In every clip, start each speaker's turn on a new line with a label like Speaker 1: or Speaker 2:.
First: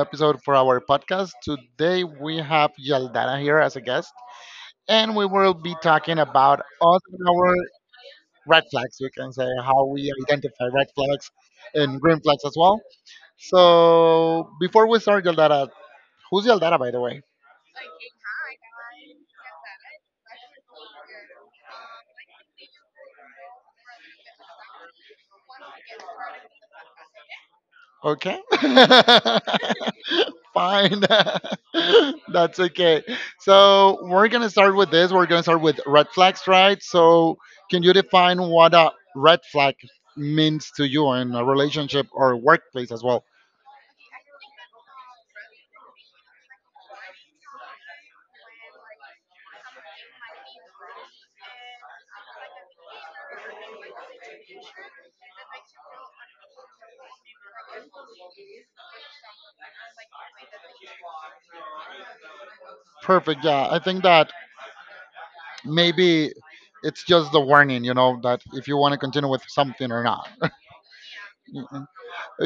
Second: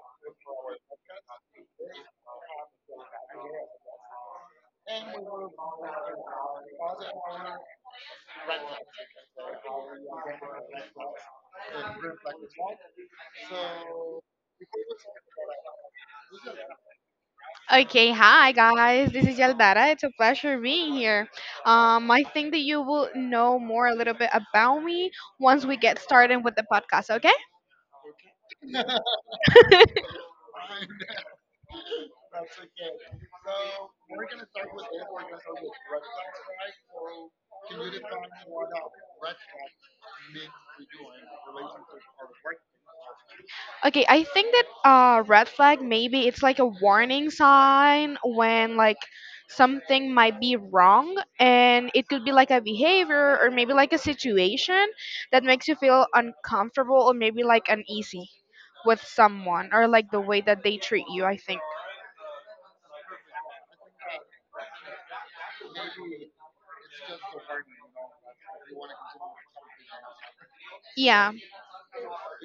Speaker 1: episode for our podcast. Today we have Yaldana here as a guest, and we will be talking about all our red flags. We can say how we identify red flags and green flags as well. So before we start, Yaldana, who's Yaldana, by the way?
Speaker 2: Okay, hi guys. This is Yaldara. It's a pleasure being here. I think that you will know more a little bit about me once we get started with the podcast. Okay?
Speaker 1: Okay. Fine. That's okay. So we're gonna start with this. We're gonna start with red flags, right? So can you define what a red flag means to you in a relationship or workplace as well?
Speaker 2: Okay. I think that red flag maybe it's like a warning sign when like something might be wrong, and it could be like a behavior or maybe like a situation that makes you feel uncomfortable or maybe like uneasy with someone or like the way that they treat you. I think.
Speaker 1: Perfect. Yeah, I think that maybe it's just the warning, you know, that if you want to continue with something or not.
Speaker 2: Yeah.
Speaker 1: Mhm.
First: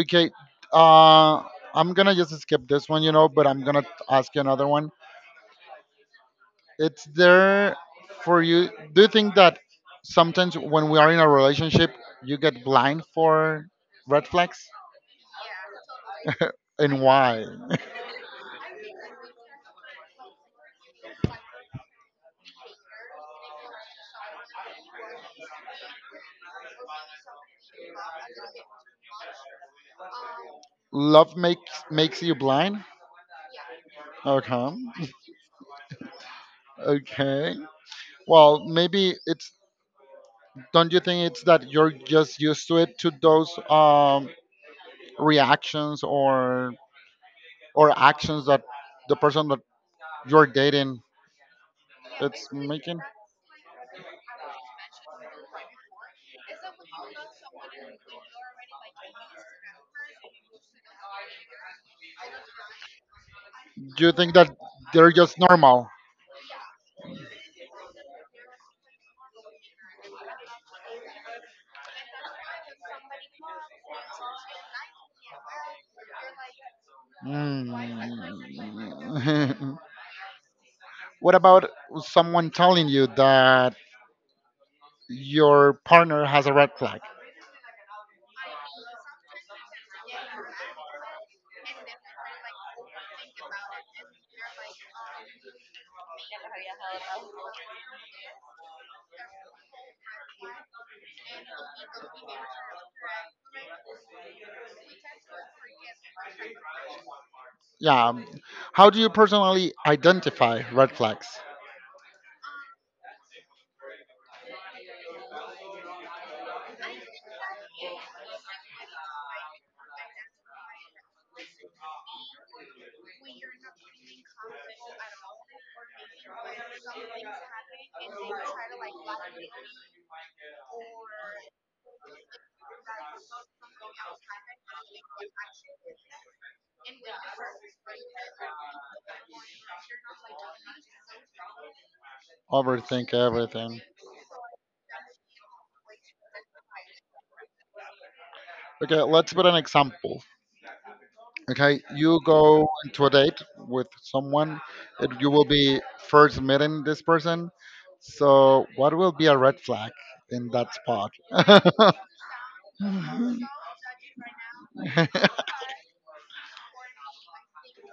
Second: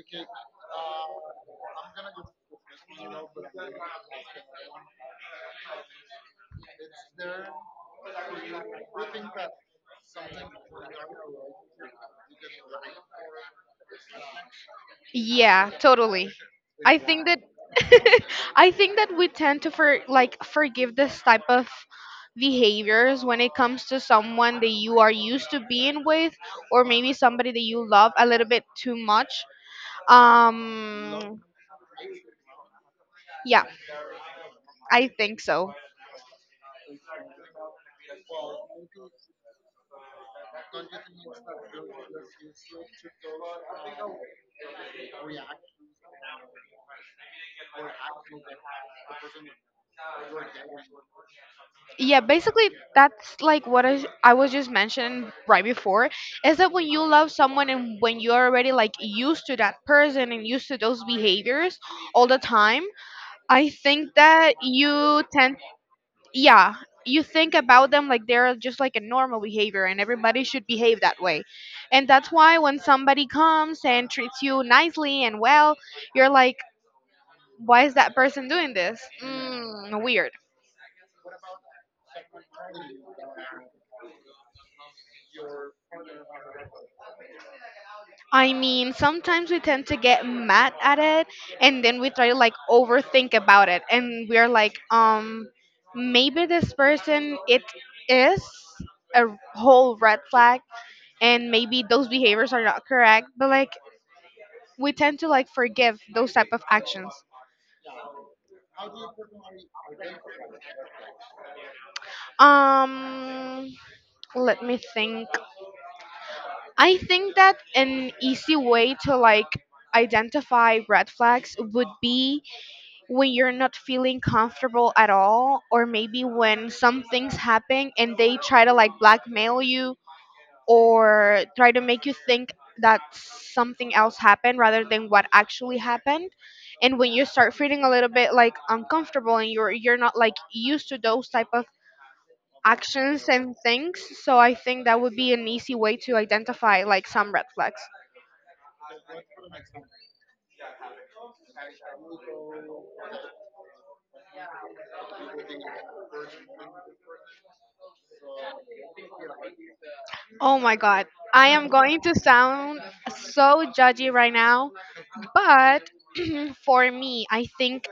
Speaker 1: Okay. Uh, I'm gonna just skip this one, you know, but I'm gonna ask you another one. It's there for you. Do you think that sometimes when we are in a relationship, you get blind for red flags?
Speaker 2: Yeah, totally. I
Speaker 1: And
Speaker 2: think that
Speaker 1: why?
Speaker 2: I think that we tend to forgive this type of behaviors when it comes to someone that you are used to being with or maybe somebody that you love a little bit too much.
Speaker 1: Love
Speaker 2: Um
Speaker 1: makes you blind.
Speaker 2: yeah, I
Speaker 1: Okay.
Speaker 2: think so.
Speaker 1: Okay. Well, maybe it's. Don't you think it's that you're just used to it, to those reactions or actions that the person that you're dating
Speaker 2: Yeah,
Speaker 1: it's
Speaker 2: basically
Speaker 1: making?
Speaker 2: that's like what I was just mentioning right before is that when you love someone and when you're already like used to that person and used to those behaviors all the time I
Speaker 1: Do you
Speaker 2: think
Speaker 1: think that
Speaker 2: that
Speaker 1: they're
Speaker 2: you
Speaker 1: just
Speaker 2: tend,
Speaker 1: normal?
Speaker 2: yeah, you think about them like they're just like a normal behavior and everybody should behave that way. And that's why when somebody comes and treats you nicely and well, you're like,
Speaker 1: Mm.
Speaker 2: why is that person doing this? Weird.
Speaker 1: What about someone telling you that your partner has a red flag?
Speaker 2: I mean, sometimes we tend to get mad at it and then we try to like overthink about it and we're like, maybe this person, it is a whole red flag and maybe those behaviors are not correct but like we tend to like forgive those type of actions.
Speaker 1: Yeah. How do you personally identify red flags?
Speaker 2: um Let me think. I think that an easy way to like identify red flags would be when you're not feeling comfortable at all or maybe when some things happen and they try to like blackmail you or try to make you think that something else happened rather than what actually happened, and when you start feeling a little bit like uncomfortable and you're not like used to those type of
Speaker 1: Overthink
Speaker 2: actions and
Speaker 1: everything.
Speaker 2: things. So I think that would be an easy way to identify like some red flags.
Speaker 1: Okay, let's put an example. Okay, you go into a date with someone, and you will be first meeting this person. So, what will be a red flag in
Speaker 2: Oh
Speaker 1: that
Speaker 2: my god,
Speaker 1: spot?
Speaker 2: I am going to sound so judgy right now, but for me I think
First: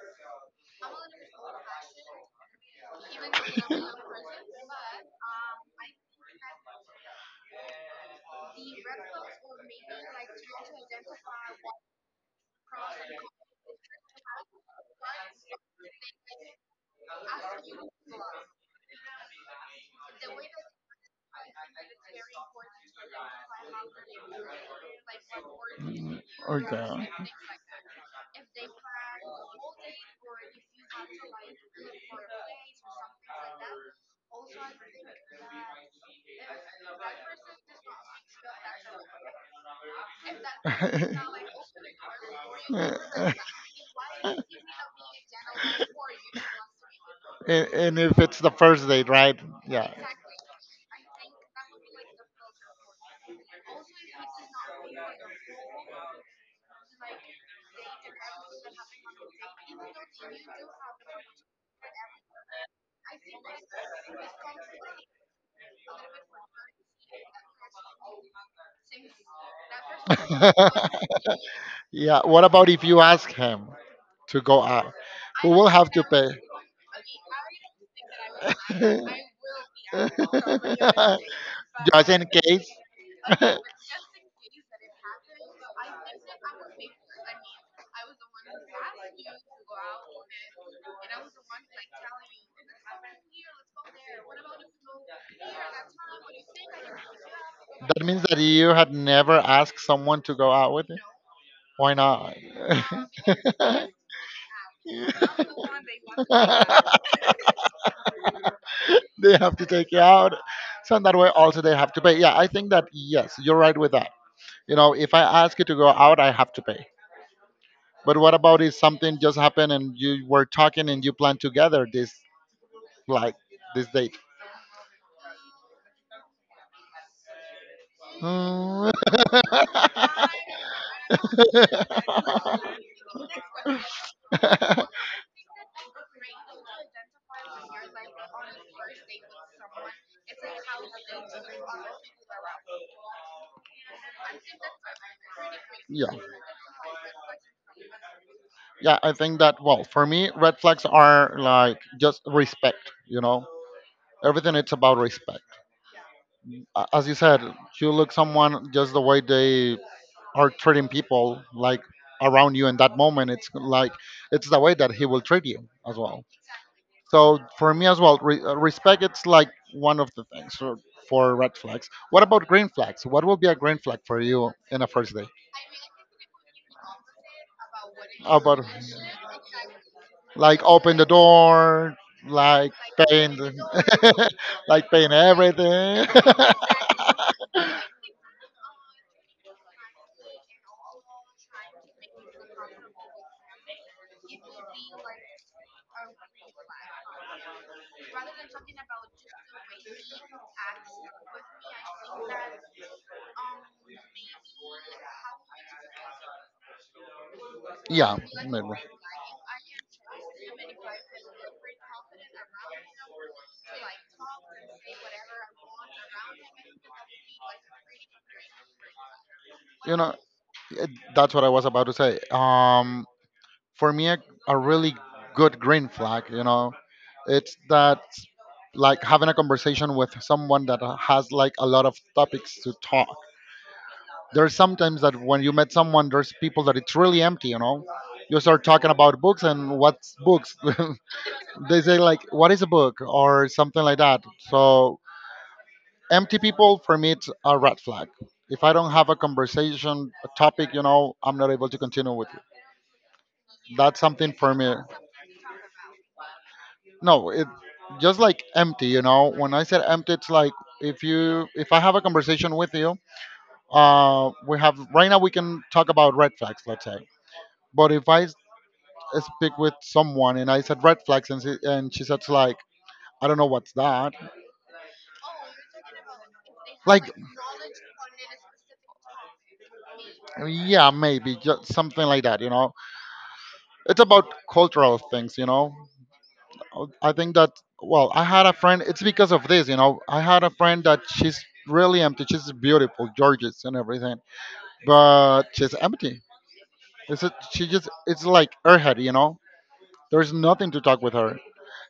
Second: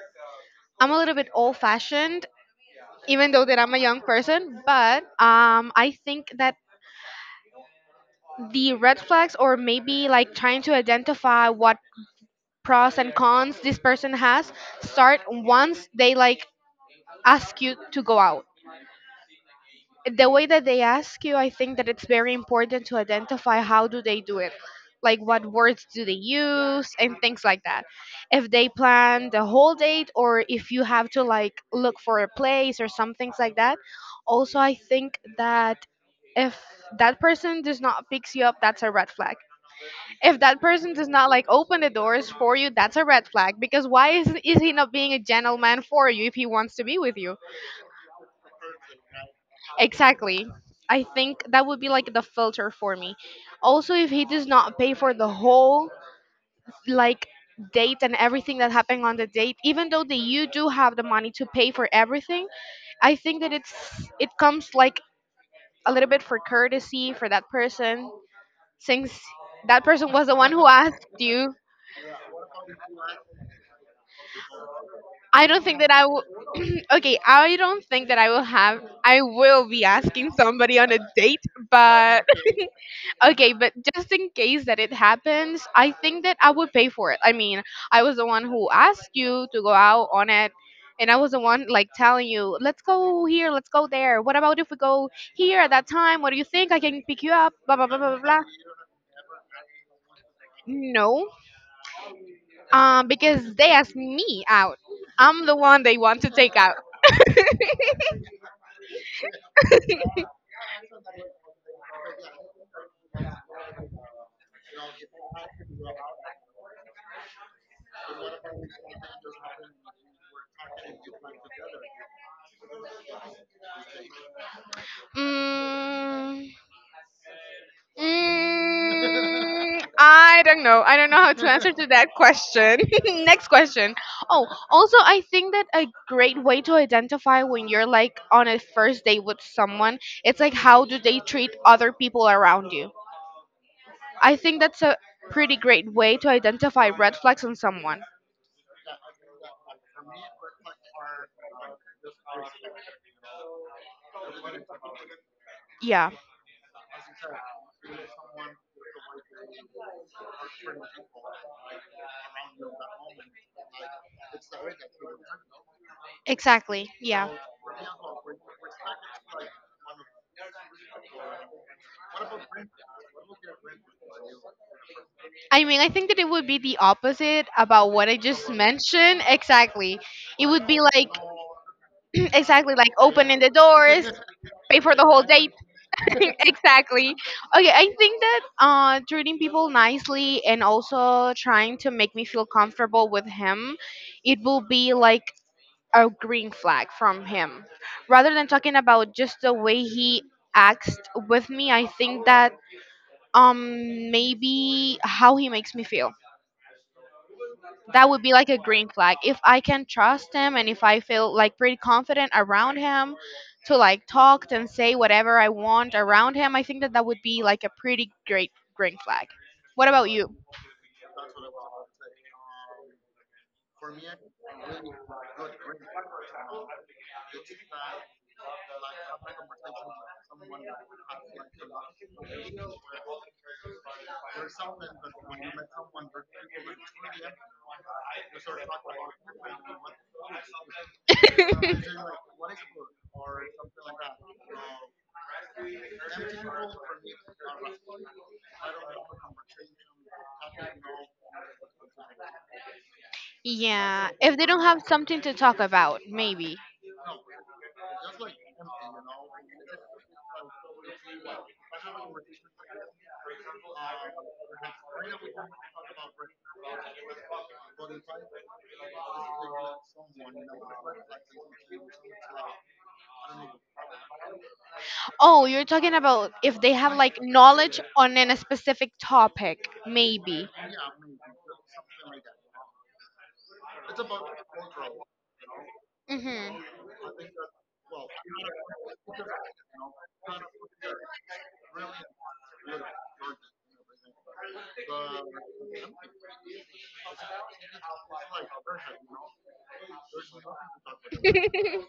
Speaker 2: I'm a little bit old fashioned, even though that I'm a young person, but I think that the red flags, or maybe like trying to identify what pros and cons this person has, start once they like ask you to go out. The way that they ask you, I think that it's very important to identify how do they do it, like what words do they use and things like that. If they plan the whole date or if you have to like look for a place or some things like that. Also, I think that if that person does not picks you up, that's a red flag. If that person does not like open the doors for you, that's a red flag. Because why is he not being a gentleman for you if he wants to be with you?
Speaker 1: And if it's the first date, right? Yeah.
Speaker 2: Exactly. I think that would be like the filter for me. Also, if he does not pay for the whole like date and everything that happened on the date, even though that you do have the money to pay for everything, I think that it comes like a little bit for courtesy for that person, since that person was the one who asked you.
Speaker 1: Yeah. What about if you ask him to go out?
Speaker 2: I
Speaker 1: We
Speaker 2: don't
Speaker 1: will
Speaker 2: think
Speaker 1: have
Speaker 2: that
Speaker 1: to
Speaker 2: I will.
Speaker 1: pay.
Speaker 2: Okay, I don't think that I will have. I will be asking somebody on a date,
Speaker 1: Just
Speaker 2: but
Speaker 1: in case.
Speaker 2: okay, but just in case that it happens, I think that I would pay for it. I mean, I was the one who asked you to go out on it, and I was the one like telling you, let's go here, let's go there. What about if we go here at that time? What do you think? I can pick you up. Blah blah blah
Speaker 1: That
Speaker 2: blah blah.
Speaker 1: means that
Speaker 2: Blah."
Speaker 1: you had never asked someone to go out with you.
Speaker 2: No,
Speaker 1: Why not?
Speaker 2: because they asked me out. I'm the one they want to take out.
Speaker 1: They have to take you out. So in that way, also they have to pay. Yeah, I think that yes, you're right with that. You know, if I ask you to go out, I have to pay. But what about if something just happened and you were talking and you planned together this like this date?
Speaker 2: Mm,
Speaker 1: Mm.
Speaker 2: I don't know. I don't know how to answer to that question. Next question. Oh, also, I think that a great way to identify when you're like on a first date with someone, it's like how do they treat other people around you. I think that's a pretty great
Speaker 1: Yeah.
Speaker 2: way to identify red flags on someone.
Speaker 1: Yeah, I think that, well, for me red flags are like just respect, you know. Everything it's about respect.
Speaker 2: Yeah,
Speaker 1: A- As you said, you look someone just the way they are treating people like around you in that moment, it's like it's the way that he will treat you as well.
Speaker 2: exactly.
Speaker 1: So
Speaker 2: Yeah.
Speaker 1: for me as well, respect it's like one of the things for red flags. What about green flags? What will be a green flag for you in a first date?
Speaker 2: I mean, I think that it would be the opposite about what I
Speaker 1: How
Speaker 2: just
Speaker 1: about
Speaker 2: mentioned. Exactly. It
Speaker 1: like
Speaker 2: would be
Speaker 1: open the
Speaker 2: like
Speaker 1: door, like
Speaker 2: exactly, like
Speaker 1: paying
Speaker 2: opening the doors,
Speaker 1: the,
Speaker 2: pay
Speaker 1: like
Speaker 2: for the
Speaker 1: paying
Speaker 2: whole date.
Speaker 1: everything?
Speaker 2: Exactly. Okay, I think that treating people nicely and also trying to make me feel comfortable with him, it will be like a green flag from him. Rather than talking about just the way he acts with me, I think that maybe how he makes me feel, that
Speaker 1: Yeah,
Speaker 2: would be like a
Speaker 1: maybe.
Speaker 2: green flag if I can trust him, and if I feel like pretty confident around him to like talk and say whatever I want around him. I think that that would be like a pretty great green flag. What
Speaker 1: You
Speaker 2: about
Speaker 1: know,
Speaker 2: you?
Speaker 1: it, that's what I was about to say. For me, a really good green flag, you know, it's that like having a conversation with someone that has like a lot of topics to talk. There's sometimes that when you met someone, there's people that it's really empty, you know. You start talking about books and what's books. They say like, "What is a book?" or something like that. So empty people, for me it's a red flag. If I don't have a conversation, a topic, you know, I'm not able to continue with it. That's
Speaker 2: Yeah,
Speaker 1: something
Speaker 2: if they
Speaker 1: for
Speaker 2: don't
Speaker 1: me.
Speaker 2: have something to talk about maybe.
Speaker 1: No it just like empty, you know. When I said empty, it's like, if you, if I have a conversation with you, we have right now, we can talk about red flags, let's say. But if I speak with someone and I said red flags, and and she said like, I don't know what's that.
Speaker 2: Oh, you're talking about if they have
Speaker 1: Like,
Speaker 2: like knowledge on in a specific topic maybe.
Speaker 1: yeah, maybe just something like that, you know. It's about cultural things, you know.
Speaker 2: Hmm.
Speaker 1: I think that, well, I had a friend. It's because of this, you know. I had a friend that she's really empty. She's beautiful, gorgeous, and everything, but she's empty. She just it's like airhead, you know. There's nothing to talk with her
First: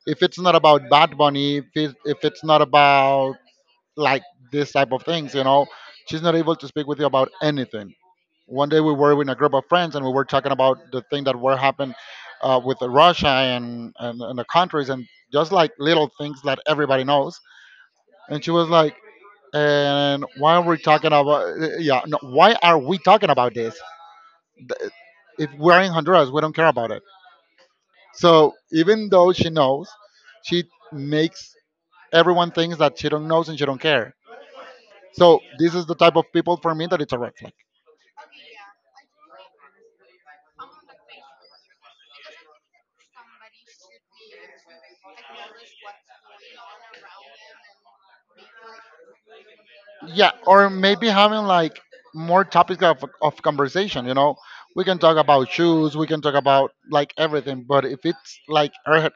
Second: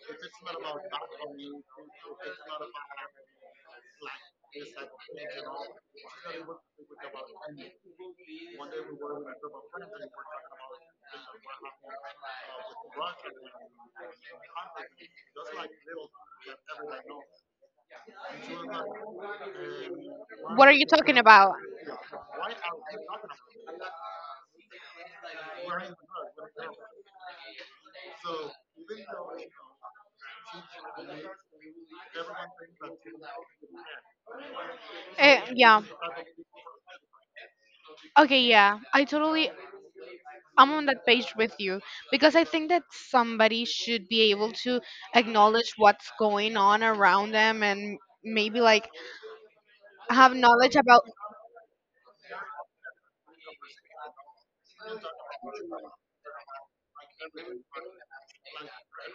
Speaker 1: if it's not about Bad Bunny. If it's not about like this type of things, you know, she's not able to speak with you about anything. One day we were in a group of friends and we were talking about the thing that were happened with Russia and the countries and just like little things that everybody knows. And she was like, "And why are
Speaker 2: What are
Speaker 1: we
Speaker 2: you
Speaker 1: talking
Speaker 2: talking about?
Speaker 1: about? Yeah, no, why are we talking about this? Th- If we're in Honduras, we don't care about it." So even though she knows, she makes everyone thinks that she don't knows and she don't care. So
Speaker 2: Eh,
Speaker 1: this
Speaker 2: yeah.
Speaker 1: is the type of people for me that it's a red flag.
Speaker 2: Okay, yeah. I totally I'm on that page with you because I think that somebody should be able to acknowledge what's going on around them and maybe like
Speaker 1: Yeah,
Speaker 2: have
Speaker 1: or
Speaker 2: knowledge about.
Speaker 1: maybe having like more topics of conversation, you know. We can talk about shoes, we can talk about like everything. But if it's like,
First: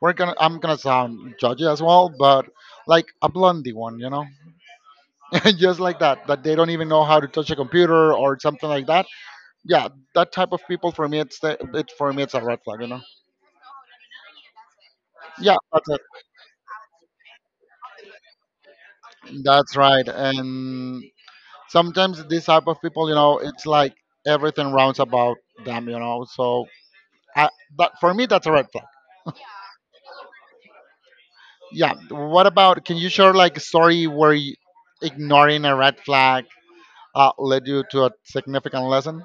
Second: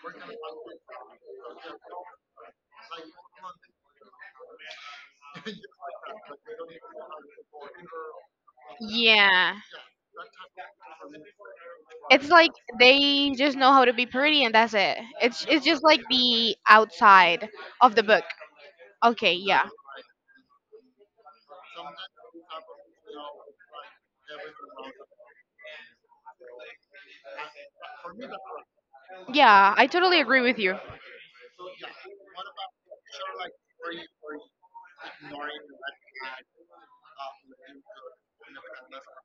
Speaker 1: we're gonna, I'm gonna sound judgy as well, but like a blondie one, you know. Just like that, that they don't even know how to touch a computer or something like that.
Speaker 2: Yeah.
Speaker 1: Yeah, that type of people for me it's the, it for me
Speaker 2: It's
Speaker 1: it's a
Speaker 2: like
Speaker 1: red flag, you know.
Speaker 2: they just know how to be pretty and that's it. It's
Speaker 1: Yeah,
Speaker 2: it's
Speaker 1: that's
Speaker 2: just
Speaker 1: it.
Speaker 2: like the outside of the book. Okay, yeah.
Speaker 1: That's right. And sometimes this type of people, you know, it's like everything rounds about them, you know, so. Uh, that for me, that's a red flag.
Speaker 2: Yeah, I totally agree with you.
Speaker 1: Yeah. What about? Can you share like a story where you, ignoring a red flag led you to a significant lesson?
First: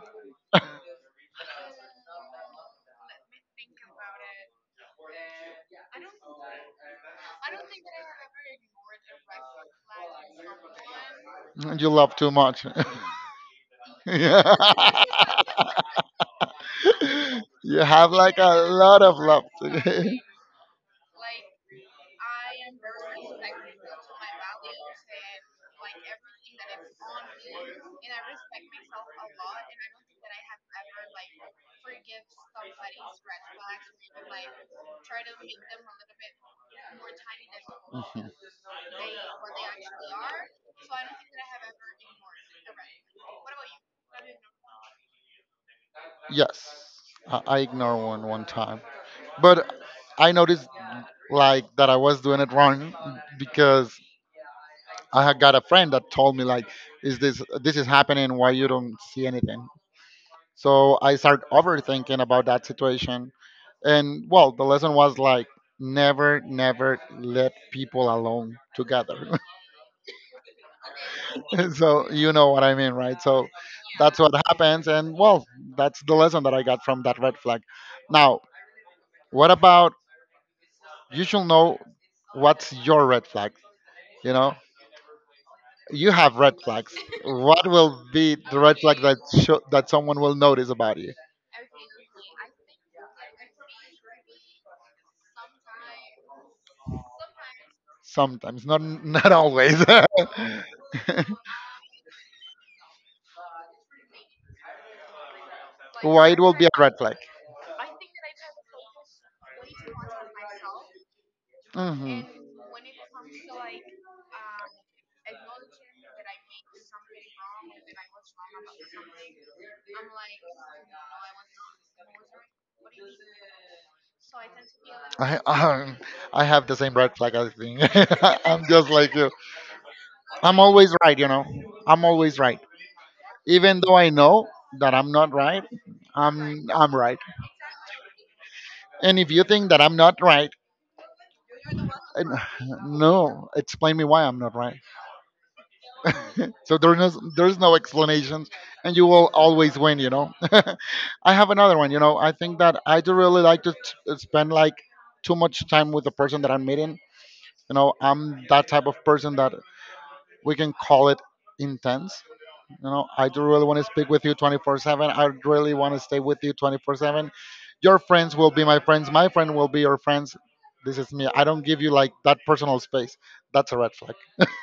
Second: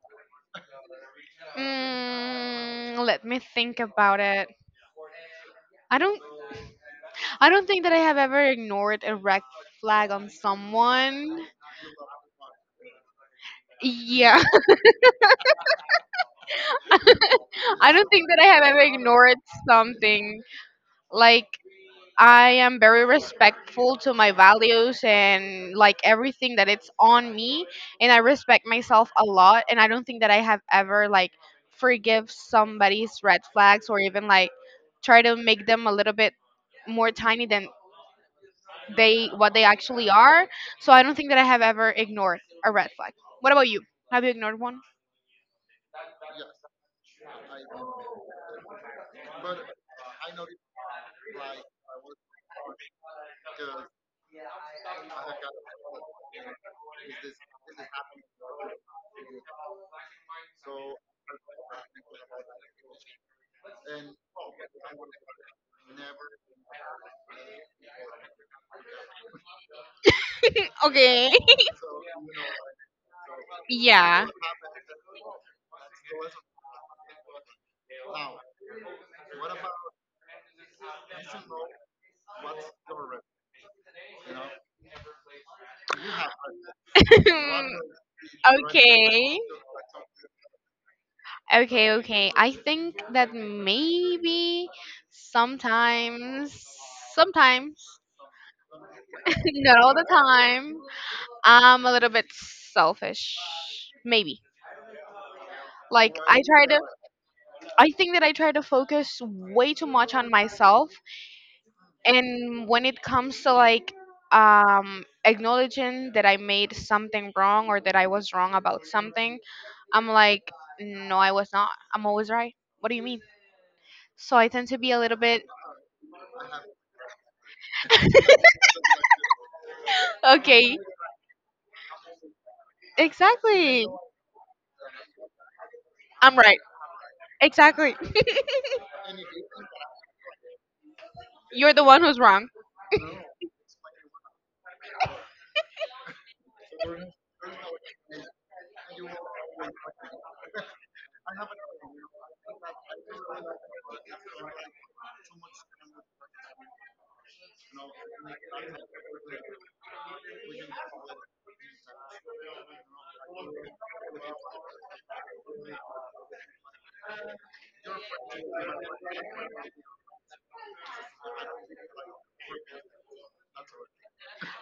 Speaker 2: Mm, let me think about it. I don't I don't think that I have ever ignored a red flag on someone.
Speaker 1: You love too much.
Speaker 2: Yeah.
Speaker 1: Yeah. You
Speaker 2: I don't
Speaker 1: have
Speaker 2: think
Speaker 1: like
Speaker 2: that I
Speaker 1: a
Speaker 2: have ever
Speaker 1: lot of
Speaker 2: ignored
Speaker 1: love.
Speaker 2: something. Like I am very respectful to my values and like everything that it's on me, and I respect myself a lot, and I don't think that I have ever like forgive somebody's red flags or even like try to make them a little bit more tiny than
Speaker 1: Mhm.
Speaker 2: they what they actually are. So I don't think that I have ever ignored a red flag. What about you? Have you ignored one?
Speaker 1: Yes. I ignore one time. But I noticed like that I was doing it wrong because I had got a friend that told me like, "Is this, this is happening? Why you don't see anything?" So I started overthinking about that situation, and well, the lesson was like, never, never let people alone together.
Speaker 2: Okay.
Speaker 1: So you know what I mean, right? So that's
Speaker 2: Yeah.
Speaker 1: what happens, and well, that's the lesson that I got from that red flag. Now, what about you? Should know what's your red flag. You know, you have red flags.
Speaker 2: Okay.
Speaker 1: What will be the red flag that show, that someone will notice about you?
Speaker 2: Okay, okay. I think that maybe sometimes, sometimes,
Speaker 1: Sometimes, not not
Speaker 2: not
Speaker 1: always.
Speaker 2: all the time, I'm a little bit selfish. Maybe. Like
Speaker 1: Why it
Speaker 2: I
Speaker 1: will be
Speaker 2: try
Speaker 1: a
Speaker 2: to
Speaker 1: red flag?
Speaker 2: I think that I try to focus way too much on myself,
Speaker 1: Mhm.
Speaker 2: and when it comes to like acknowledging that I made something wrong or that I was wrong about something, I'm like no, I was not. I'm always right. What do you mean? So I tend to be a little
Speaker 1: I,
Speaker 2: bit
Speaker 1: um, I have the same red flag, I think. I'm just like you. I'm
Speaker 2: okay.
Speaker 1: always right, you know. I'm always right. Even
Speaker 2: Exactly.
Speaker 1: though I know that I'm not right,
Speaker 2: I'm right.
Speaker 1: I'm right.
Speaker 2: Exactly.
Speaker 1: And if you think that I'm not right,
Speaker 2: You're the one who's wrong.
Speaker 1: no, explain me why I'm not right. So there is no explanations, and you will always win. You know. I have another one. You know, I think that I do really like to spend like too much time with the person that I'm meeting. You know, I'm that type of person that we can call it intense. You know, I do really want to speak with you 24/7. I really want to stay with you 24/7. Your friends will be my friends. My friend will be your friends. This is me. I don't give you like that personal space. That's a red flag.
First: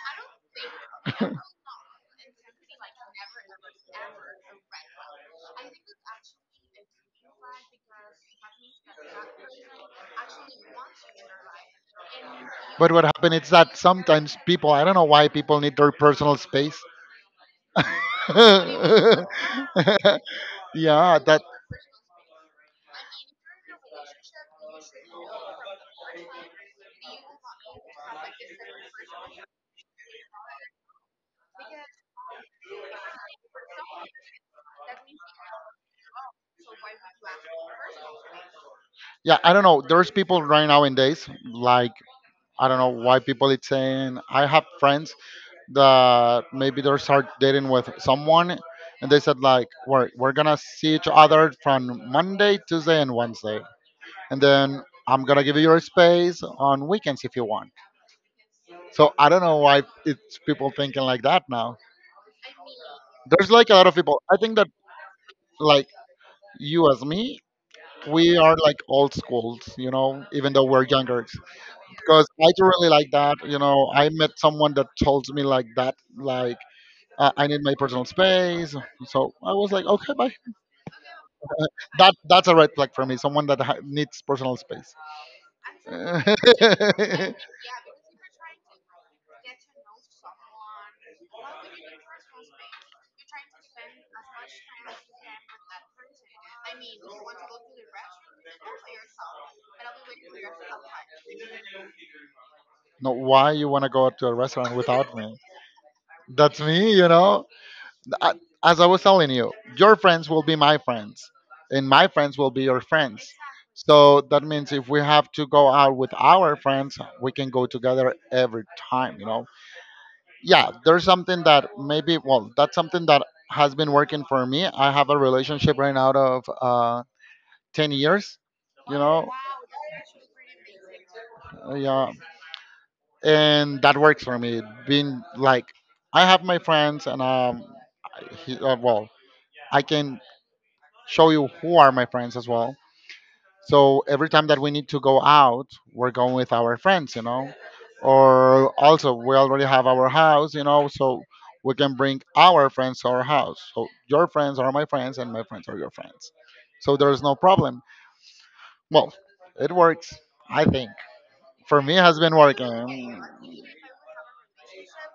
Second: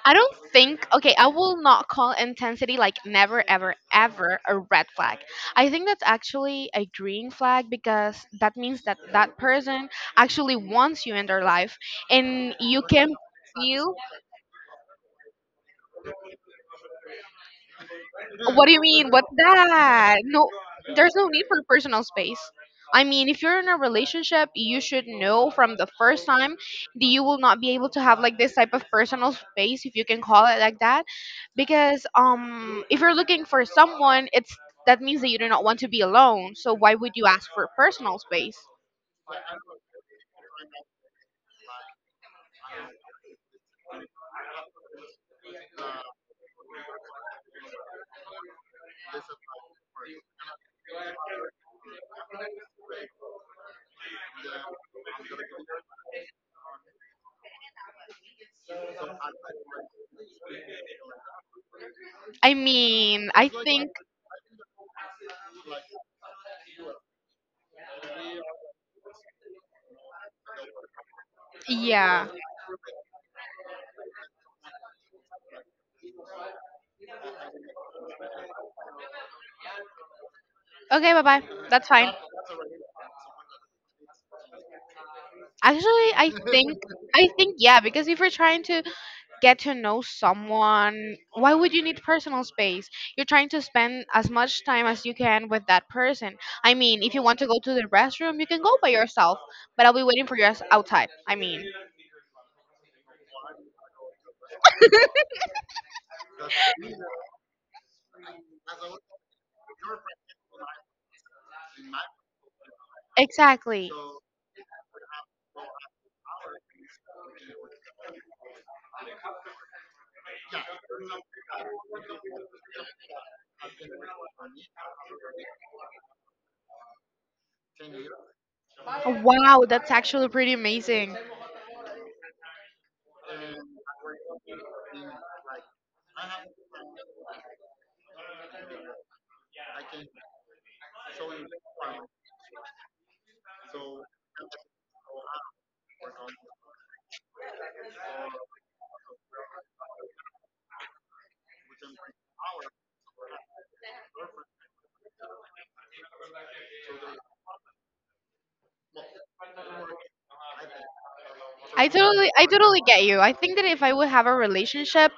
Speaker 2: I don't think, okay, I will not call intensity like never, ever, ever a red flag. I think that's actually a green flag because that means that that person actually wants you in their life and you
Speaker 1: But what
Speaker 2: can
Speaker 1: happened is that
Speaker 2: feel.
Speaker 1: sometimes people, I don't know why people need their personal space.
Speaker 2: What do you mean? What's
Speaker 1: Yeah,
Speaker 2: that? No, there's no
Speaker 1: that.
Speaker 2: need for personal space. I mean, if you're in a relationship, you should know from the first time that you will not be able to have like this type of personal space, if you can call it like that, because if you're looking for someone, it's that means that you do not want to be alone. So why would you ask for personal space?
Speaker 1: Yeah, I don't know. There's people right nowadays, like, I don't know why people it's saying. I have friends that maybe they start dating with someone, and they said like, we're gonna see each other from Monday, Tuesday, and Wednesday, and then I'm gonna give you your space on weekends if you want. So I don't know why it's people thinking like that now.
Speaker 2: I mean, I
Speaker 1: There's like a lot
Speaker 2: think
Speaker 1: of people, I think that like, you as me, we are like old schools, you know, even though we're younger.
Speaker 2: yeah.
Speaker 1: Because I do really like that, you know. I met someone that told me like that, like, I need my personal space. So I was like, okay, bye.
Speaker 2: Okay, bye bye. That's fine.
Speaker 1: That that's a red flag for me. Someone that needs personal space.
Speaker 2: Actually, I think I think yeah, because if you're trying to get to know someone, why would you need personal space? You're trying to spend as much time as you can with that person. I mean, if you want to go to the restroom, you can go by yourself, but I'll be waiting for you as- outside. I mean
Speaker 1: No, why you want to go to a restaurant without me? That's me, you know. I, as I was telling you, your friends will be my friends, and my friends will be your friends.
Speaker 2: exactly.
Speaker 1: So that means if we have to go out with our friends, we can go together every time, you know. Yeah, there's something that maybe, well, that's something that has been working for me. I have a relationship right now of 10 years you know
Speaker 2: Wow, that's actually pretty amazing.
Speaker 1: Yeah. And that works for me, being like I have my friends, and he, well, I can show you who are my friends as well. So every time that we need to go out, we're going with our friends. Or also, we already have our house, so we can bring our friends to our house. So your friends are my friends, and my friends are your friends. So there is no problem. Well, it works, I think. For
Speaker 2: i
Speaker 1: me, it has
Speaker 2: totally
Speaker 1: been
Speaker 2: i totally get you.
Speaker 1: working.
Speaker 2: I think that if I would have a relationship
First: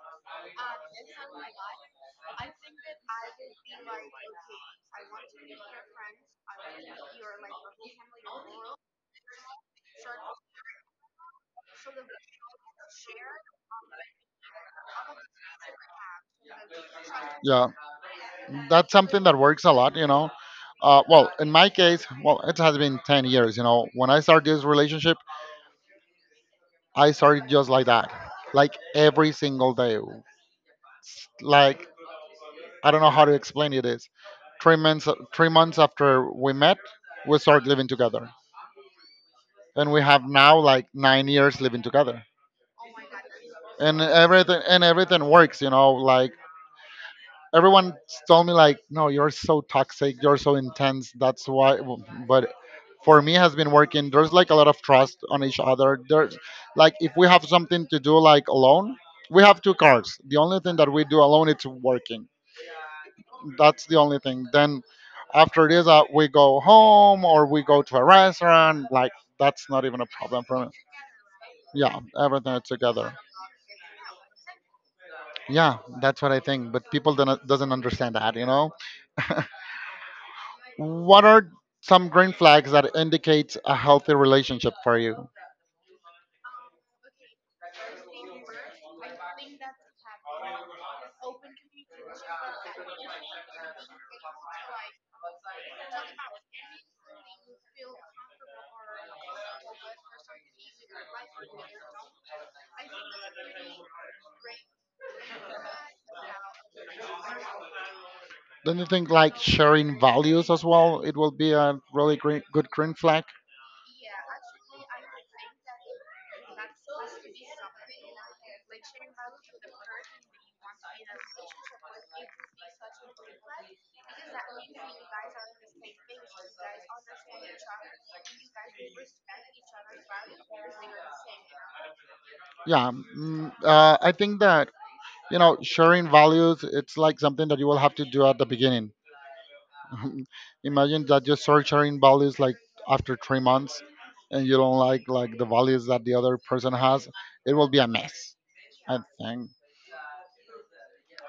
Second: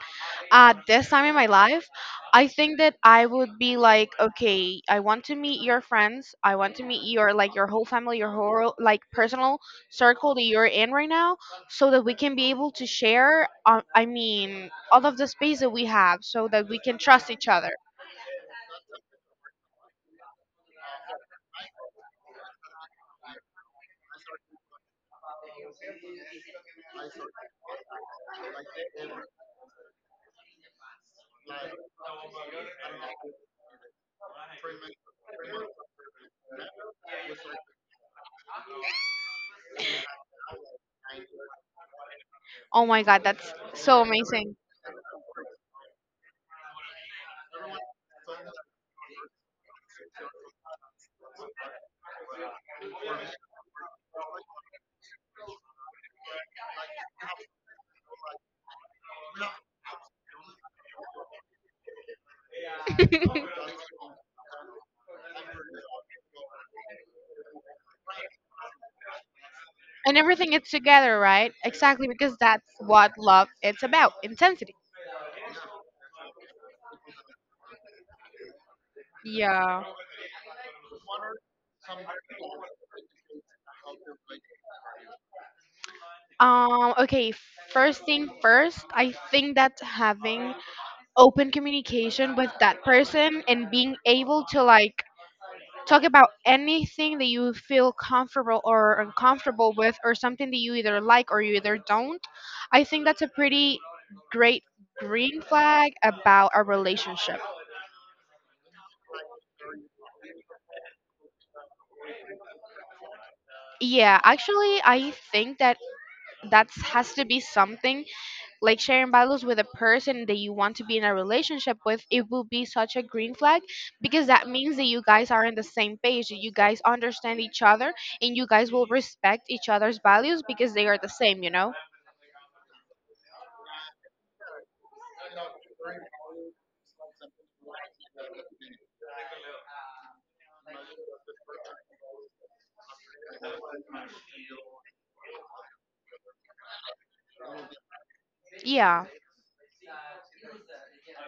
Speaker 2: at this time in my life, I think that I would be like, okay, I want to meet your friends. I want to meet your like your whole family, your whole like personal circle that you're in right now, so that we can be able to share. I mean, all of the space that we have, so that we can trust each
Speaker 1: Yeah,
Speaker 2: other.
Speaker 1: that's something that works a lot. Well, in my case, well, it has been 10 years. When I started this relationship, I started just like that, like every single day. Like I don't know how to explain it. Is three months three months after we met, we started living together, and we have now like 9 years living together.
Speaker 2: Oh my God, that's
Speaker 1: And
Speaker 2: so amazing.
Speaker 1: everything and everything works. Like everyone told me like no, you're so toxic, you're so intense. That's why but for me has been working. There's like a lot of trust on each other. There's like if we have something to do like alone, we have two cars. The only thing that we do alone, it's working. That's the only thing. Then after this we go home or we go to a restaurant, like that's not even a
Speaker 2: And
Speaker 1: problem
Speaker 2: everything
Speaker 1: for me.
Speaker 2: is together, right?
Speaker 1: Yeah,
Speaker 2: Exactly, because
Speaker 1: everything is
Speaker 2: that's
Speaker 1: together.
Speaker 2: what love it's about. Intensity.
Speaker 1: Yeah, that's what I think, but people don't, doesn't understand that.
Speaker 2: Yeah.
Speaker 1: What are some green flags that indicates a healthy relationship for you?
Speaker 2: Okay. First thing first, I think that having open communication with that person and being able to talk about anything that you feel comfortable or uncomfortable with or something that you either like or you either don't. I think that's a pretty great green flag about a relationship.
Speaker 1: Don't you think like sharing values as well? It will be a really green, good green flag.
Speaker 2: Yeah, actually, I think that that has to be something like sharing values with a person that you want to be in a relationship with. It will be such a green flag, because that means that you guys are on the same page, that you guys understand each other, and you guys will respect each other's values because they are the same, you know?
Speaker 1: Yeah. I think that sharing values. It's like something that you will have to do at the beginning. Imagine that you start sharing values like after 3 months, and you don't like the values that the other person has. It will be a mess. I
Speaker 2: Yeah.
Speaker 1: think.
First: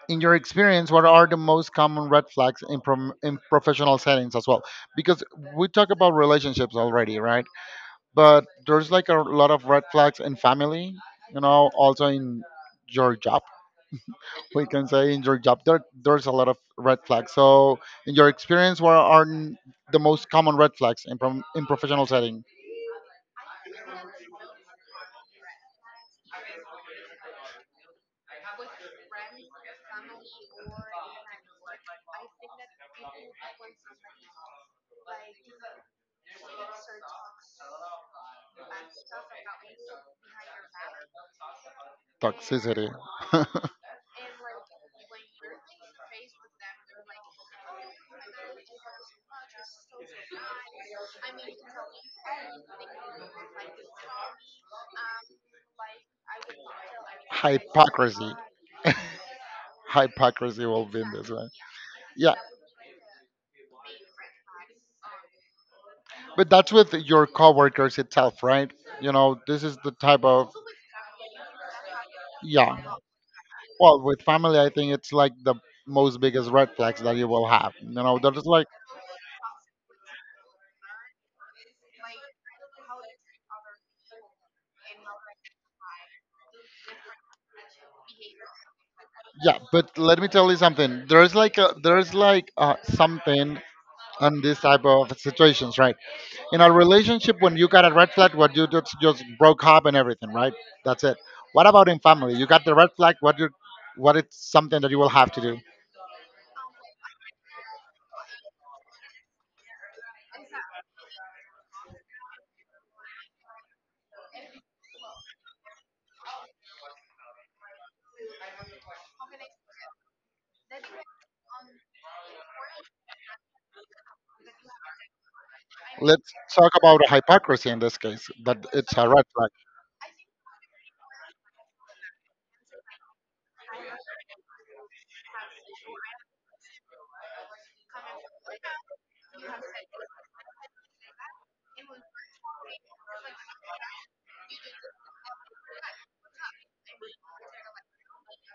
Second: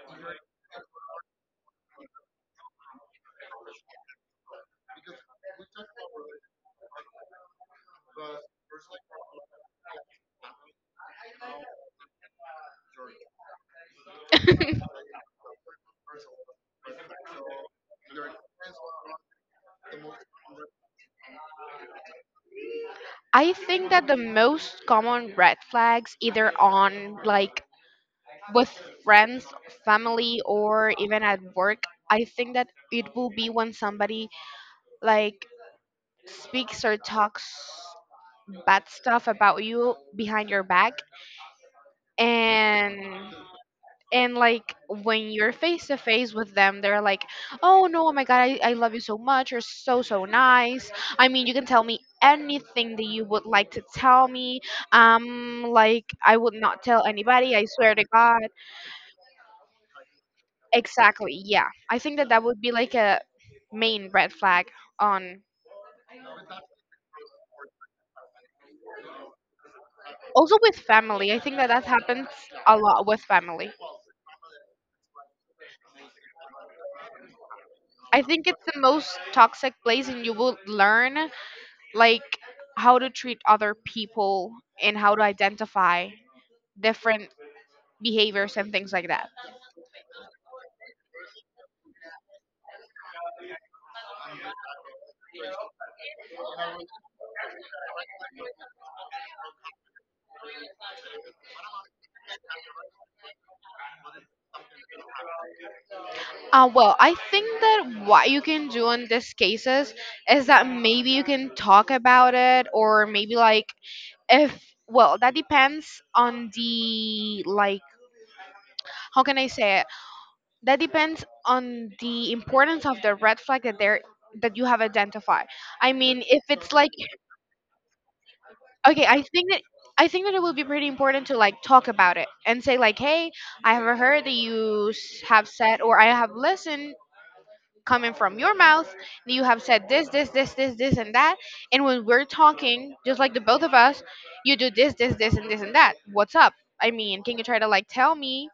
Speaker 1: In your experience, what are the most common red flags in professional settings as well? Because we talk about relationships already, right? But there's like a lot of red flags in family, you know, also in your job. We can say in your job, there's a lot of red flags. So, in your experience, what are the most common red flags in professional setting?
Speaker 2: I think that the most common red flags, either on like with friends, family, or even at work, I think that it will be when somebody like speaks or talks bad stuff about you behind your back.
Speaker 1: Toxicity,
Speaker 2: and and like when you're face to face with them they're like, oh no, oh my God, I love you so much, you're so so nice. I mean, you can tell me anything that you would like to tell me. Like I would not tell anybody, I swear to
Speaker 1: hypocrisy.
Speaker 2: God.
Speaker 1: Hypocrisy will be in this,
Speaker 2: Exactly,
Speaker 1: right?
Speaker 2: yeah, I think that
Speaker 1: Yeah.
Speaker 2: that would be like a main red flag on.
Speaker 1: But that's with your coworkers itself, right? You know, this is the type of,
Speaker 2: Also with family, I think that that happens
Speaker 1: yeah.
Speaker 2: a lot with family.
Speaker 1: Well, with family, I think it's like the most biggest red flags that you will have. You know,
Speaker 2: I
Speaker 1: there's
Speaker 2: think it's
Speaker 1: like
Speaker 2: the most toxic place, and you will learn like how to treat other people and how to identify different behaviors and things like that.
Speaker 1: yeah. But let me tell you something. There's like something on this type of situations, right? In a relationship, when you got a red flag, what you just broke up and everything, right? That's it. What about in family? You got the red flag. What it's something that you will have to do.
Speaker 2: Well, I think that what you can do in these cases is that maybe you can talk about it, or maybe like, if, well, that depends on the, like, how can I say it? That depends on the importance of the red flag that there, that you have identified. I mean,
Speaker 1: Let's
Speaker 2: if
Speaker 1: talk
Speaker 2: it's like.
Speaker 1: about the hypocrisy in this case. That it's
Speaker 2: Okay,
Speaker 1: a
Speaker 2: I
Speaker 1: red flag.
Speaker 2: think that, I think that it will be pretty important to like talk about it and say like, "Hey, I have heard that you have said, or I have listened coming from your mouth that you have said this, this, this, this, this and that." And when we're talking, just like the both of us, you do this, this, this and this and that. What's up? I mean, can you try to like tell me?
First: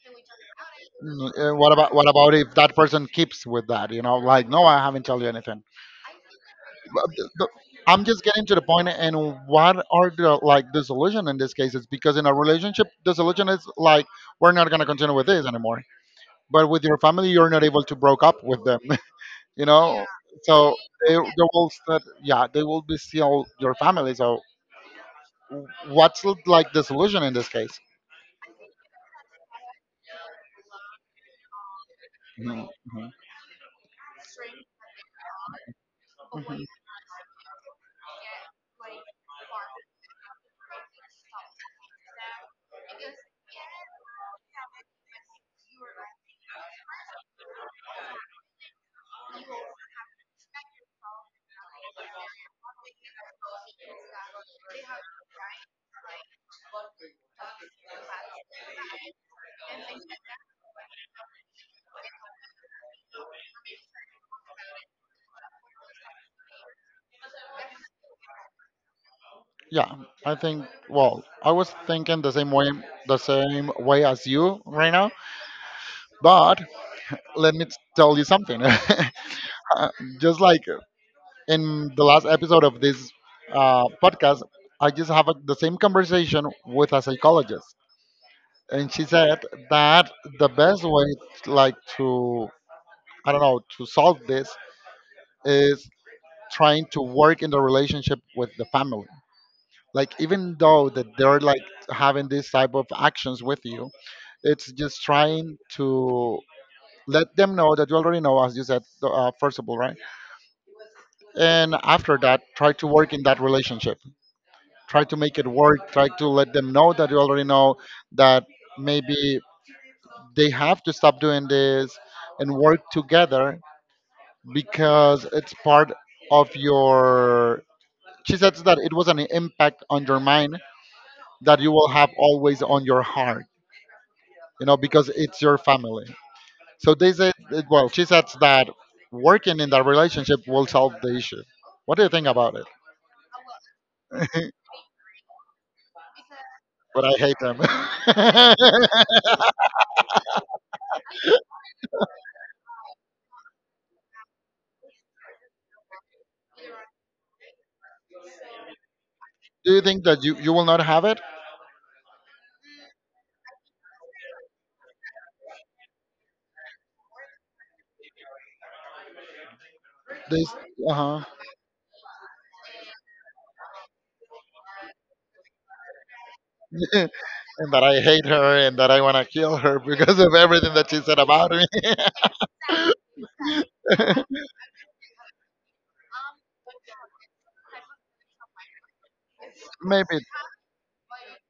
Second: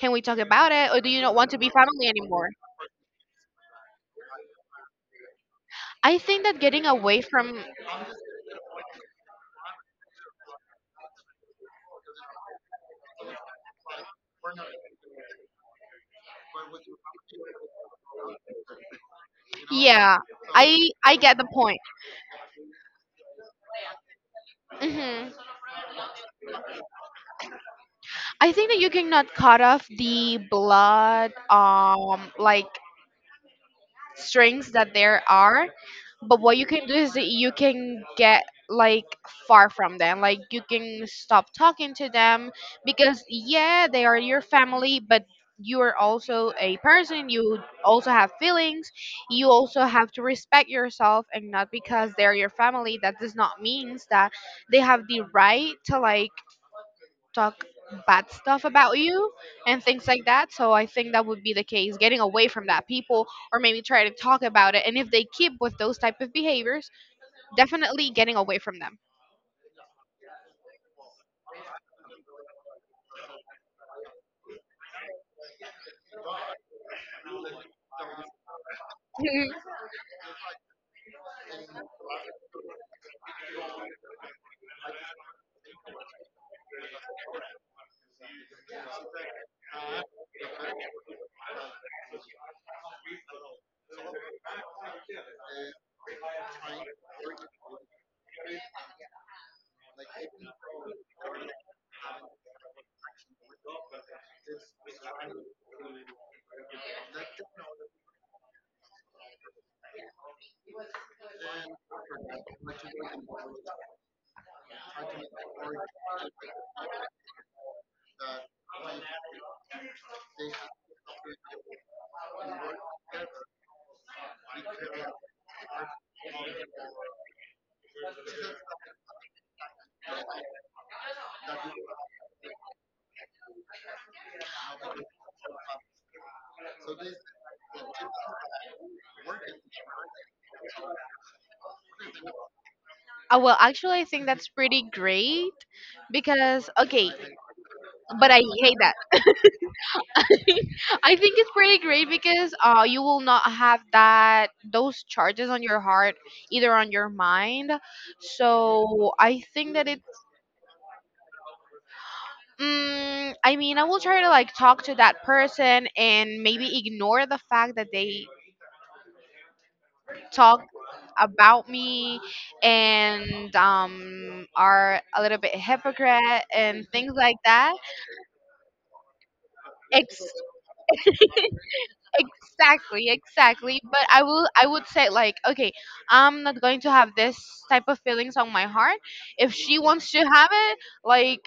Speaker 2: Can we talk about it, or do you not want to be
Speaker 1: What about
Speaker 2: family anymore?
Speaker 1: if that person keeps with that? You know, like no, I haven't told you anything.
Speaker 2: I think that getting
Speaker 1: But
Speaker 2: away from.
Speaker 1: I'm just getting to the point. And what are the like dissolution in this case? It's because in a relationship, the solution is like we're not gonna continue with this anymore. But with your family, you're not able to broke up with them. You know.
Speaker 2: Yeah,
Speaker 1: So
Speaker 2: I I
Speaker 1: they,
Speaker 2: get
Speaker 1: they
Speaker 2: the
Speaker 1: will
Speaker 2: point.
Speaker 1: start, yeah, they will be still your family. So
Speaker 2: Mhm.
Speaker 1: what's like the solution in this case?
Speaker 2: I think that you cannot cut off the blood, like
Speaker 1: Mhm, mhm.
Speaker 2: strings that there are. But what you can do is that you can get like far from them. Like, you can stop talking to them because yeah, they are your family, but you are also a person. You also have feelings. You also have to respect yourself, and not because they're your family. That does not means that they have the right to like talk bad stuff about you and things like that. So I think that would be the case, getting away from that people, or maybe try to talk about it. And if they keep with those type of behaviors, definitely getting away from them.
Speaker 1: Yeah, I think. Well, I was thinking the same way as you right now. But let me tell you something. Uh, just like in the last episode of this podcast, I just have the same conversation with a psychologist, and she said that the best way, like to I don't know, to solve this is trying to work in the relationship with the family. Like even though that they're like having these type of actions with you, it's just trying to let them know that you already know, as you said, first of all, right? And after that, try to work in that relationship. Try to make it work. Try to let them know that you already know that maybe they have to stop doing this and work together because it's part of your. She says that it was an impact on your mind that you will have always on your heart, because it's your family. So they said, well, she says that working in that relationship will solve the issue. What do you think about it?
Speaker 2: Well, actually, I think that's pretty great because
Speaker 1: But I
Speaker 2: okay,
Speaker 1: hate them.
Speaker 2: but I hate that. I think it's pretty great because you will not have that, those charges on your heart, either on your mind. So I
Speaker 1: Do
Speaker 2: think
Speaker 1: you
Speaker 2: that it.
Speaker 1: think that you will not have it?
Speaker 2: Mm, I mean, I will try to like talk to that person and maybe ignore the fact that they
Speaker 1: This,
Speaker 2: talk
Speaker 1: uh-huh.
Speaker 2: about me and are a little bit hypocrite and
Speaker 1: And
Speaker 2: things like that.
Speaker 1: that I hate her and that I want to kill her because of everything that she said about me.
Speaker 2: Exactly, exactly, but I would say like, okay, I'm not going to have this type of feelings on my heart. If she
Speaker 1: Maybe
Speaker 2: wants to
Speaker 1: it's
Speaker 2: have it, like,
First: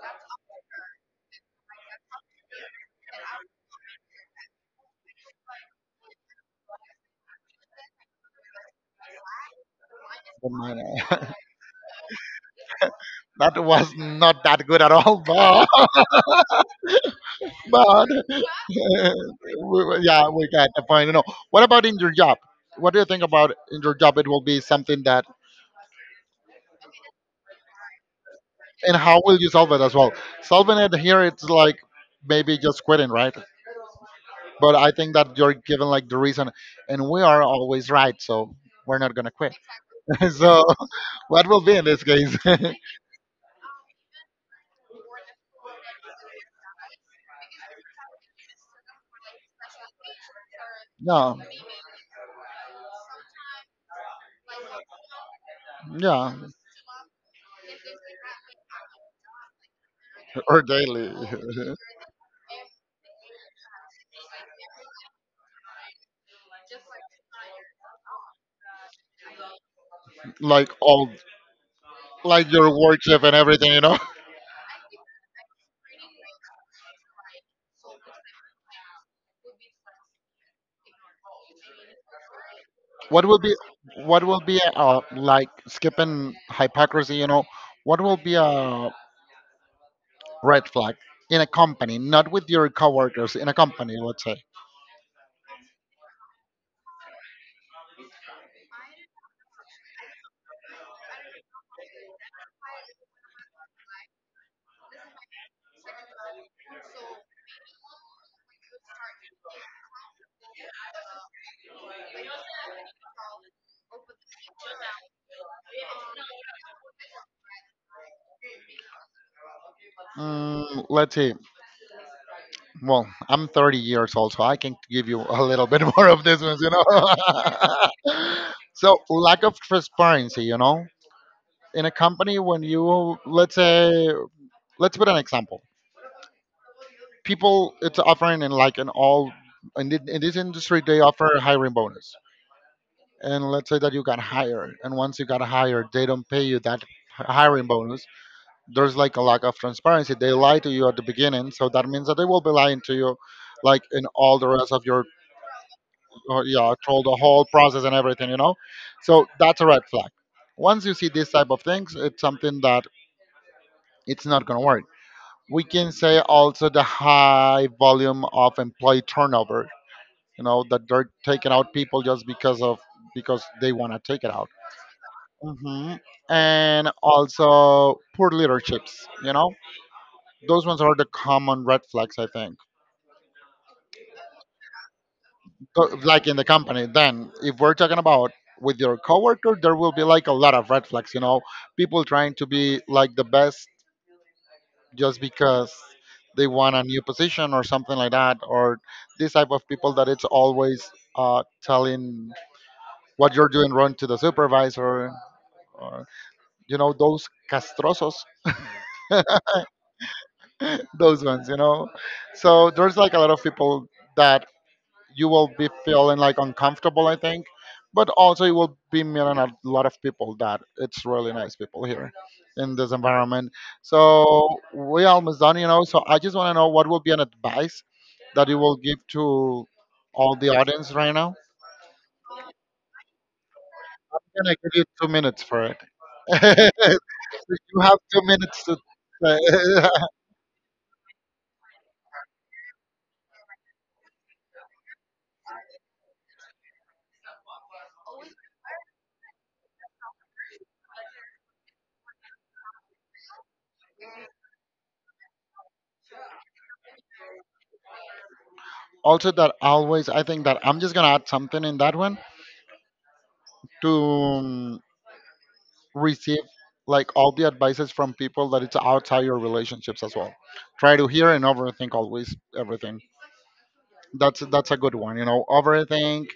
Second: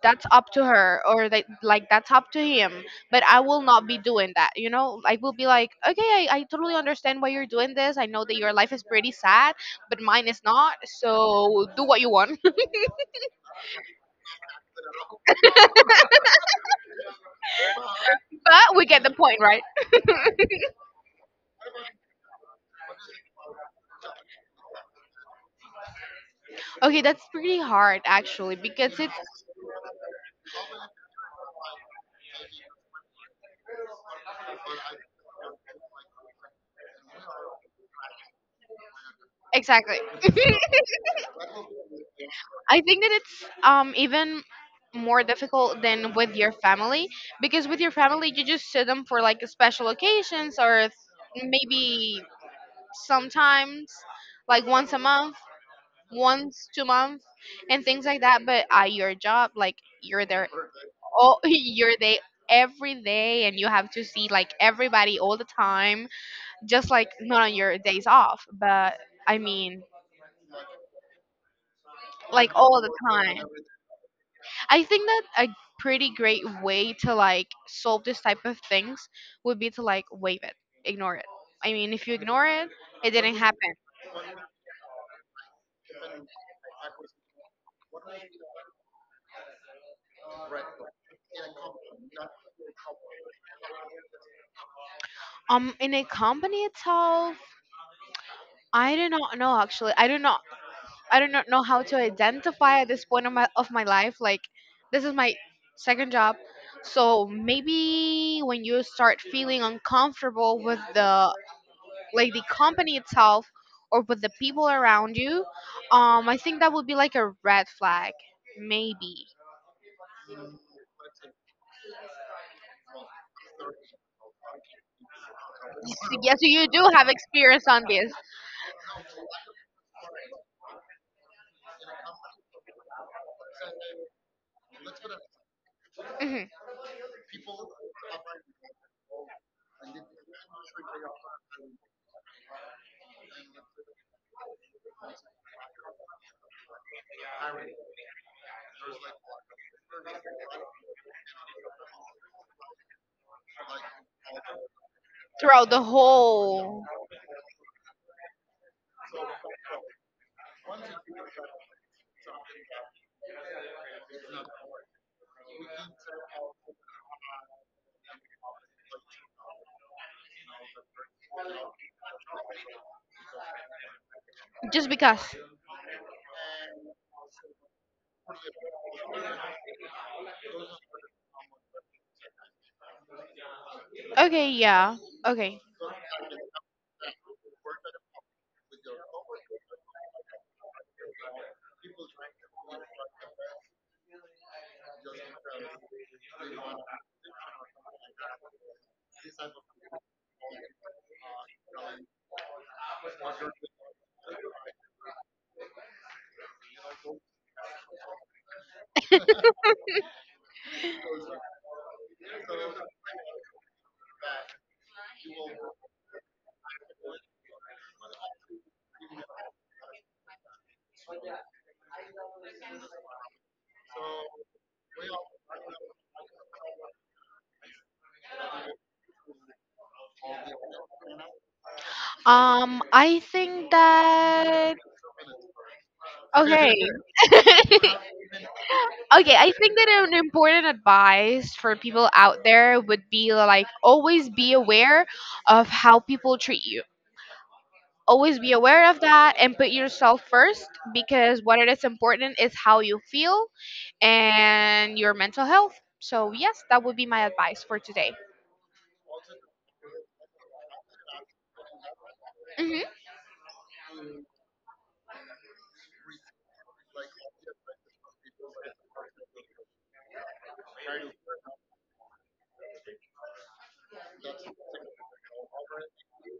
Speaker 2: that's up to her, or like that's up to him. But I will not be doing that. You know, I will be like, okay, I totally understand why you're doing this. I know that your life is pretty sad, but mine is
Speaker 1: the
Speaker 2: not,
Speaker 1: money.
Speaker 2: so do what you want.
Speaker 1: That was not that good at all, but but
Speaker 2: But we get the point, right?
Speaker 1: yeah, we got the point. No, what about in your job? What do you think about in your job? It will be something that,
Speaker 2: Okay, that's pretty hard actually,
Speaker 1: and
Speaker 2: because it.
Speaker 1: how will you solve it as well? Solving it here, it's like maybe just quitting, right? But I think that you're given like the reason, and we are always right, so we're not gonna quit.
Speaker 2: Exactly.
Speaker 1: So, what will be in this case?
Speaker 2: I think that it's even more difficult than with your family, because with your family you just see them for like special occasions, or
Speaker 1: No,
Speaker 2: maybe sometimes like once a month,
Speaker 1: yeah,
Speaker 2: once 2 month, and things like that. But at your job, like, you're there
Speaker 1: or daily.
Speaker 2: all you're there every day and you have to see like everybody all the time, just like not on your days off. But I mean,
Speaker 1: Like all,
Speaker 2: like,
Speaker 1: like your
Speaker 2: all the
Speaker 1: worship and
Speaker 2: time.
Speaker 1: everything.
Speaker 2: I think that a pretty great way to like solve this type of things would be to like waive it, ignore it. I mean, if you ignore it, it
Speaker 1: What
Speaker 2: didn't
Speaker 1: will be,
Speaker 2: happen.
Speaker 1: like skipping hypocrisy, what will be a red flag in a company, not with your coworkers, in a company, let's say.
Speaker 2: In a company itself, I do not know actually. I do not know how to identify at this point of my life. Like, this is my second job, so maybe when you start feeling uncomfortable with the, like, the company itself or with the people around you, I think that would be like a red flag, maybe.
Speaker 1: Mm, let's see. Well, I'm 30 years old, so I can give you a little bit more
Speaker 2: So
Speaker 1: of
Speaker 2: yes,
Speaker 1: this one,
Speaker 2: you
Speaker 1: you
Speaker 2: do have experience on this.
Speaker 1: know. So, lack of transparency, in a company, when you let's say let's put an example,
Speaker 2: Hmm.
Speaker 1: people it's offering in like an all in, in this industry they offer a hiring bonus. And let's say that you got hired, and once you got hired, they don't pay you that hiring bonus. There's like a lack of transparency. They lie to you at the beginning, so that means that they will be lying to you like in all the rest of your
Speaker 2: Throughout the
Speaker 1: yeah,
Speaker 2: whole.
Speaker 1: through the whole process and everything. So that's a red flag. Once you see this type of things, it's something that it's not going to work. We can say also the high volume of employee turnover, that they're taking out people just because of, because they want to take it out.
Speaker 2: Just because.
Speaker 1: Hmm. And also poor leaderships. Those ones are the common red flags, I think.
Speaker 2: Okay, yeah, okay.
Speaker 1: Like in the company, then if we're talking about with your coworker, there will be like a lot of red flags, people trying to be like the best just because they want a new position or something like that, or this type of people that it's always telling what you're doing wrong to the supervisor, or those castrosos, those ones. So there's like a lot of people that you will be feeling like uncomfortable, I think. But also, you will be meeting a lot of people that it's really nice people here in this environment. So we almost done. So I just want to know what will be an advice that you will give to all the audience right now.
Speaker 2: I think
Speaker 1: I gonna
Speaker 2: that.
Speaker 1: give you 2 minutes for it.
Speaker 2: Okay.
Speaker 1: You have 2 minutes to.
Speaker 2: Okay, I think that an important advice for people out there would be like, always be aware of how people treat you. Always be aware of that, and put yourself first, because what it is important is how you feel and your mental health. So yes, that would be my advice for today.
Speaker 1: Also, that always I think that I'm just gonna add something in that one
Speaker 2: Hmm.
Speaker 1: to receive like all the advices from people that it's outside your relationships as well. Try to hear and overthink always everything. That's a good one. Overthink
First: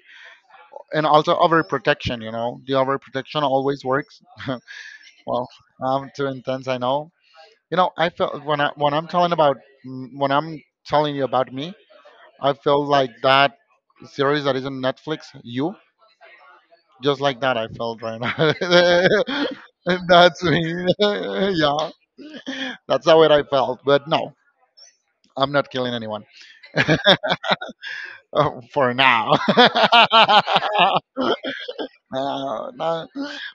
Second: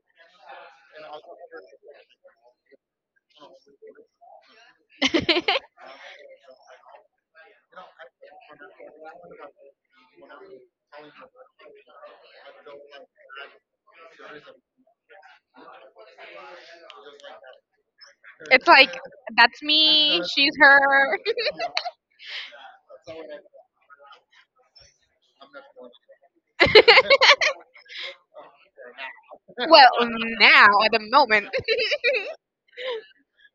Speaker 1: and also overprotection. The overprotection always works. Well, I'm too intense, I know. I feel when I'm telling when I'm telling you about me, I feel like that series that is on Netflix, you, just like that I felt right now.
Speaker 2: It's like, that's
Speaker 1: And
Speaker 2: me,
Speaker 1: that's
Speaker 2: she's
Speaker 1: me.
Speaker 2: her.
Speaker 1: Yeah. That's how it I felt. But no, I'm not killing anyone for now.
Speaker 2: Well, now at the moment.
Speaker 1: No.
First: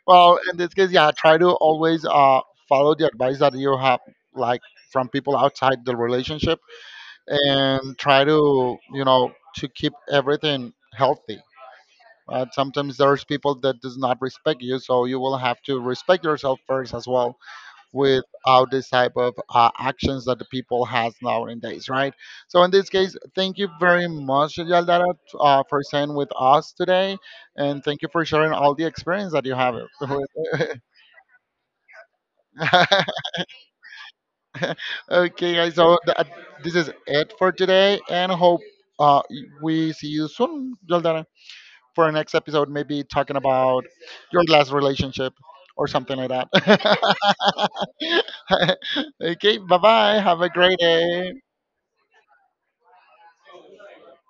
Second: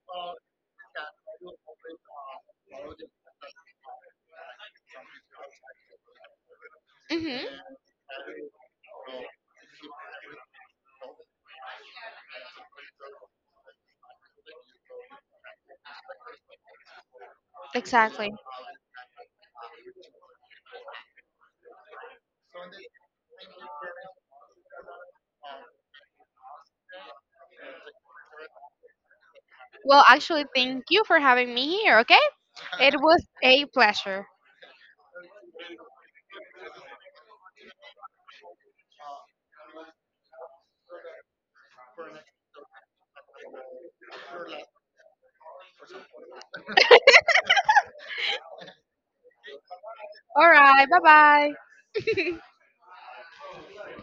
Speaker 1: Well, in this case, yeah, try to always follow the advice that you have, like from people outside the relationship,
Speaker 2: Hmm.
Speaker 1: and try to you know to keep everything healthy. Sometimes there's people that does not respect you, so you will have to respect yourself first as well.
Speaker 2: Exactly.
Speaker 1: Without this type of actions that the people has nowadays, right? So in this case, thank you very much, Yaldara, for staying with us today, and thank you for sharing all the experience that you have.
Speaker 2: Well, actually, thank you for having me here. Okay, it was a pleasure.
Speaker 1: Okay, guys, so this is it for today, and hope uh, we see you soon, Yaldara. For our next episode, maybe talking about your last relationship or something like that. Okay, bye bye. Have a
Speaker 2: All
Speaker 1: great
Speaker 2: right, bye
Speaker 1: day.
Speaker 2: bye.